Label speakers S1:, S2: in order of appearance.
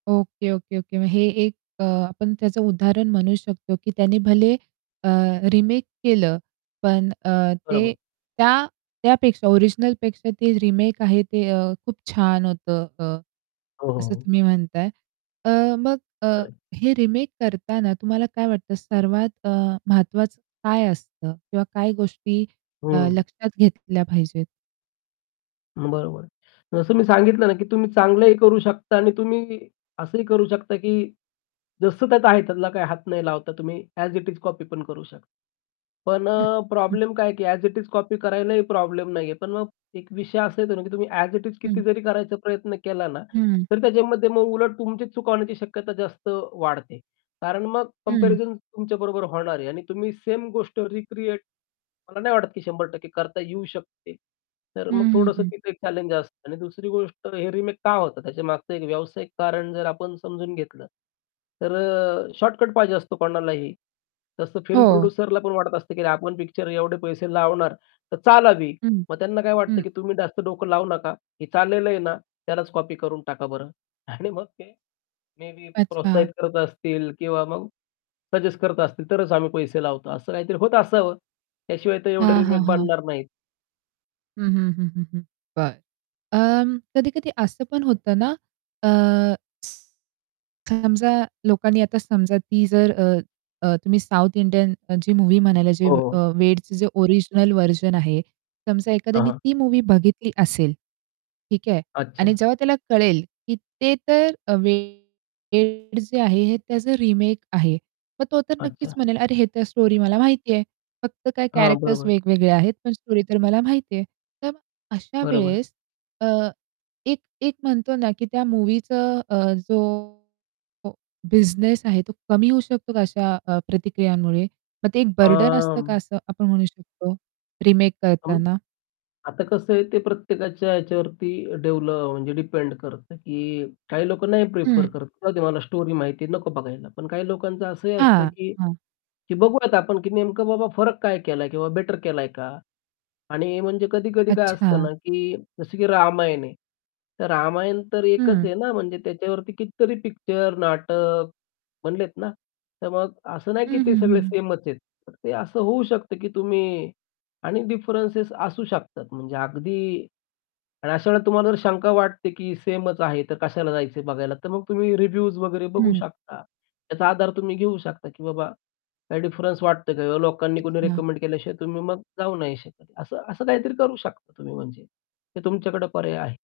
S1: Okay, okay, okay. मग हे एक अ, आपण त्याचं उदाहरण म्हणू शकतो की त्यांनी भले अ, रिमेक केलं पण अ, ते
S2: बरोबर.
S1: त्या त्यापेक्षा ओरिजिनलपेक्षा ते रिमेक आहे ते खूप छान होतं. अ.
S2: हो, हो,
S1: असं
S2: हो.
S1: तुम्ही म्हणताय. अ, मग अ,
S2: खरं आहे.
S1: हे रिमेक करताना तुम्हाला काय वाटतं सर्वात अ, महत्वाचं काय असतं? किंवा काय गोष्टी अ,
S2: हं.
S1: लक्षात घेतल्या पाहिजेत?
S2: बरोबर आहे. जसं मी सांगितलं ना की तुम्ही चांगलंही करू शकता आणि तुम्ही असंही करू शकता की जसं त्यात आहे त्यातला काही हात नाही लावता तुम्ही, अ‍ॅज इट इज कॉपी पण करू शकता. पण
S1: हं,
S2: अ,
S1: हं.
S2: प्रॉब्लेम काय आहे की अ‍ॅज इट इज कॉपी करायलाही प्रॉब्लेम नाहीये. पण मग एक विषय असा येतो ना की तुम्ही अ‍ॅज इट इज
S1: हं.
S2: किती जरी करायचा प्रयत्न केला ना,
S1: हं.
S2: तर त्याच्यामध्ये मग उलट तुमची चुक होण्याची शक्यता जास्त वाढते. कारण मग
S1: हं.
S2: कम्पॅरिझन तुमच्याबरोबर होणार आहे आणि तुम्ही सेम गोष्ट रिक्रिएट मला नाही वाटत की 100% करता येऊ शकते. तर
S1: हं,
S2: मग
S1: हं,
S2: थोडंसं
S1: हं.
S2: तिथे एक चॅलेंज असतं. आणि दुसरी गोष्ट हे रिमेक का होतात? त्याच्यामागचं एक व्यावसायिक कारण जर आपण समजून घेतलं तर अ, शॉर्टकट पाहिजे असतो कोणालाही. तसं फिल्म
S1: हो.
S2: प्रोड्युसरला पण वाटत असतं की अरे आपण पिक्चर एवढे पैसे लावणार तर चालावी.
S1: हं,
S2: मग त्यांना काय वाटत
S1: हं.
S2: की "तुम्ही जास्त डोकं लावू नका, हे चाललेलं आहे ना त्यालाच कॉपी करून टाका बरं." आणि मग ते मेबी प्रोत्साहित
S1: अच्छा.
S2: करत असतील किंवा मग सजेस्ट करत असतील, तरच आम्ही पैसे लावतो. असं काहीतरी होत असावं. त्याशिवाय तर एवढे
S1: हां, हां,
S2: रिमेक
S1: हां.
S2: बनणार नाहीत.
S1: हं, हं, हं, हं, हं. बरं. अं, कधी-कधी असं पण होतं ना, अ समजा लोकांनी आता समजा ती जर अ, तुम्ही साउथ इंडियन जी मूव्ही म्हणायला जे
S2: हो,
S1: अ,
S2: हो.
S1: वेडच जे ओरिजिनल व्हर्जन आहे. समजा
S2: हां,
S1: एखाद्याने
S2: हां.
S1: ती मूव्ही बघितली असेल. ठीक आहे. आणि
S2: अच्छा.
S1: जेव्हा त्याला कळेल, की ते तर वेड जे आहे हे त्याचं रिमेक आहे. मग तो तर नक्कीच
S2: अच्छा.
S1: म्हणेल, "अरे हे तर स्टोरी मला माहितीये, फक्त काय
S2: हां,
S1: कॅरेक्टर्स
S2: बरोबर.
S1: वेगवेगळे आहेत." पण स्टोरी तर मला माहितीये. तर मग अशा
S2: बरोबर.
S1: वेळेस अ, एक-एक म्हणतो नाकी त्या मूव्हीचं अ, जो बिझनेस आहे तो कमी होऊ शकतो का अशा अ, प्रतिक्रियांमुळे? मग ते एक बर्डन
S2: अं
S1: असतं का असं आपण म्हणू शकतो रिमेक
S2: हं.
S1: करताना?
S2: आता कसं आहे ते प्रत्येकाच्या याच्यावरती डेव्हलप म्हणजे डिपेंड करतं की काही लोकं नाही प्रिफर
S1: हं.
S2: करतात. राहूदे मला स्टोरी माहिती आहे नको बघायला. पण काही लोकांचं असंही असतं
S1: हां,
S2: की
S1: हां.
S2: बघूयात आपण की नेमकं बाबा फरक काय केलाय किंवा बेटर केलाय का? आणि म्हणजे कधी-कधी काय असतं ना,
S1: अच्छा.
S2: की जसं की रामायण आहे. तर रामायण तर एकच
S1: हं.
S2: आहे ना म्हणजे त्याच्यावरती कितीतरी पिक्चर, नाटक बनलेत ना? तर मग असं नाही की
S1: हं,
S2: ते
S1: हं,
S2: सगळे
S1: हं.
S2: सेमच आहेत. तर ते असं होऊ शकतं, की तुम्ही आणि डिफरन्सेस असू शकतात म्हणजे अगदी आणि अशा वेळेला तुम्हाला जर शंका वाटते की सेमच आहे तर कशाला जायचंय बघायला. तर मग तुम्ही रिव्ह्यूज वगैरे बघू
S1: हं.
S2: शकता. त्याचा आधार तुम्ही घेऊ शकता की बाबा काही डिफरन्स वाटतोय का? लोकांनी कुणी
S1: अच्छा.
S2: रेकमेंड केल्याशिवाय तुम्ही मग जाऊ नाही शकत. असं असं काहीतरी करू शकता तुम्ही म्हणजे ते तुमच्याकडे पर्याय आहे.